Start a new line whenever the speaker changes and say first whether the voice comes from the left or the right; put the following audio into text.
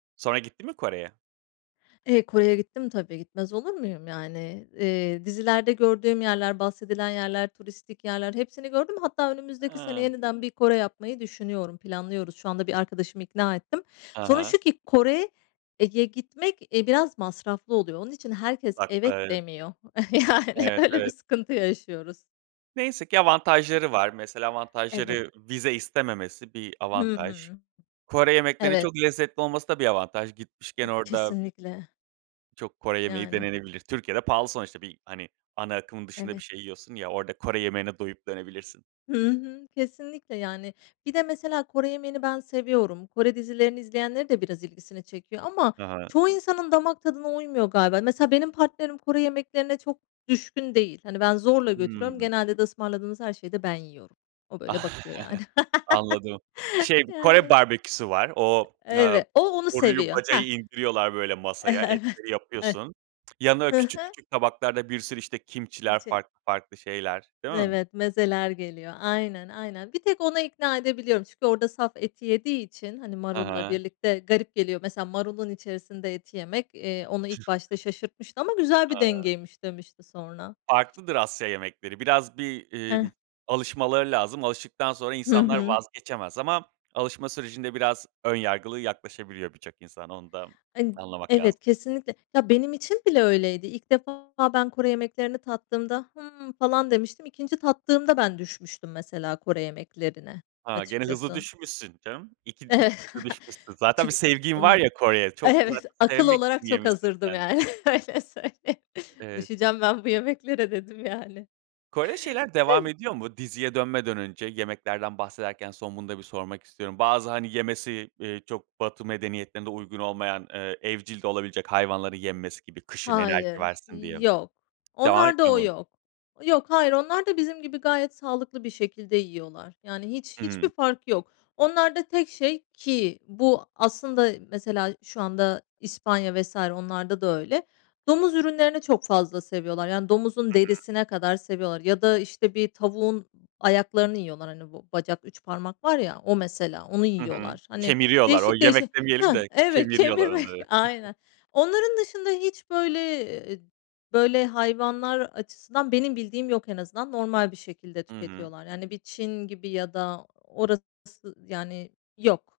right: Sonra gittin mi Kore'ye?
left: Eee, Kore'ye gittim tabii, gitmez olur muyum, yani, eee, dizilerde gördüğüm yerler, bahsedilen yerler, turistik yerler, hepsini gördüm. Hatta, önümüzdeki sene,
right: Iıı.
left: yeniden, bir Kore yapmayı düşünüyorum, planlıyoruz şu anda, bir arkadaşımı ikna ettim.
right: Ha
left: Sorun
right: ha.
left: şu ki, Kore'ye gitmek, e, biraz masraflı oluyor. Onun için, herkes evet
right: [unintelligible]
left: demiyor. Yani,
right: Evet,
left: öyle bir
right: evet.
left: sıkıntı yaşıyoruz.
right: Neyse ki, avantajları var. Mesela,
left: Evet.
right: avantajları, vize istememesi bir
left: Hı
right: avantaj.
left: hı.
right: Kore yemeklerinin,
left: Evet.
right: çok lezzetli olması da bir avantaj. Gitmişken
left: Ay
right: orada
left: kesinlikle.
right: Çok Kore yemeği
left: Yani.
right: denenebilir. Türkiye'de pahalı, sonuçta, bir, hani, ana akımın dışında bir
left: Evet.
right: şey yiyorsun ya, orada Kore yemeğine doyup dönebilirsin.
left: Hı hı. Kesinlikle yani. Bir de, mesela, Kore yemeğini ben seviyorum. Kore dizilerini izleyenlerin de, biraz ilgisini çekiyor, ama,
right: Hı hı.
left: çoğu insanın damak tadına uymuyor galiba. Mesela benim partnerim, Kore yemeklerine çok düşkün değil. Hani, ben zorla götürüyorum.
right: Hımm.
left: Genelde de, ısmarladığınız her şeyi de ben yiyorum. O, böyle, bakıyor yani.
right: Anladım. Şey, bir, Kore
left: Yani.
right: barbeküsü var. O, aaa,
left: Evet. O onu
right: boruyu,
left: seviyor
right: bacayı
left: Hah.
right: indiriyorlar böyle masaya,
left: Evet.
right: etleri
left: Eh.
right: yapıyorsun. Yanına, böyle,
left: Hı
right: küçük,
left: hı.
right: küçük tabaklarda bir sürü, işte kimhci'ler
left: Kimchi.
right: farklı, farklı şeyler, değil mi?
left: Evet, mezeler geliyor. Aynen, aynen, bir tek ona ikna edebiliyorum. Çünkü, orada saf eti yediği için, hani,
right: Hı
left: marulla
right: hı.
left: birlikte garip geliyor. Mesela, marulun içerisinde eti yemek, eee, onu ilk başta şaşırtmıştı, ama "Güzel bir
right: Haa.
left: dengeymiş." demişti sonra.
right: Farklıdır Asya yemekleri. Biraz, bir, imm,
left: Ih.
right: alışmaları lazım. Alıştıktan sonra,
left: Hı
right: insanlar
left: hı.
right: vazgeçemez ama, alışma sürecinde, biraz ön yargılı yaklaşabiliyor birçok insan. Onu da
left: Hani,
right: anlamak lazım.
left: evet, kesinlikle. Ya, benim için bile öyleydi. İlk defa, ben Kore yemeklerini tattığımda hımm falan demiştim. 2. tattığımda, ben düşmüştüm mesela Kore yemeklerine.
right: Ha, gene hızlı
left: Açıkçası.
right: düşmüşsün canım. iki
left: Eve
right: iki kere düşünmüşsün. Zaten bir
left: çünkü,
right: sevgin var
left: ımm,
right: ya Kore'ye çok
left: evet,
right: zaten
left: akıl
right: sevmek için
left: olarak çok
right: yemişsin
left: hazırdım
right: sen.
left: yani. Öyle söyleyeyim
right: Evet.
left: "Düşeceğim ben bu yemeklere." dedim yani.
right: Kore'de şeyler, devam
left: Öyle.
right: ediyor mu? Diziye dönmeden önce, yemeklerden bahsederken, son, bunu da bir sormak istiyorum. Bazı, hani, yemesi, eee, çok, batı medeniyetlerinde uygun olmayan, ııı, evcil de olabilecek hayvanları yenmesi gibi, kışın enerji
left: Hayır,
right: versin diye.
left: yok.
right: Devam
left: Onlarda
right: etmiyor
left: o
right: mu?
left: yok. Yok, hayır onlar da, bizim gibi, gayet sağlıklı bir şekilde yiyorlar, yani, hiç, hiçbir
right: Hımm.
left: fark yok onlarda tek şey, ki bu aslında, mesela, şu anda İspanya vs. onlarda da öyle, domuz ürünlerini çok fazla seviyorlar, yani domuzun
right: Hı hı.
left: derisine kadar seviyorlar, ya da, işte, bir tavuğun ayaklarını yiyorlar, hani, bu bacak 3 parmak var ya, o, mesela onu
right: Hı hı.
left: yiyorlar, hani,
right: Kemiriyorlar, o,
left: değişik,
right: yemek
left: değişik
right: demeyelim
left: hah
right: de,
left: evet,
right: kemiriyorlar
left: kemirmek.
right: onları.
left: Aynen, onların dışında, hiç, böyle, eee, böyle, hayvanlar açısından benim bildiğim yok en azından. Normal bir şekilde
right: Hı hı.
left: tüketiyorlar. Yani bir Çin gibi, ya da orası yani yok.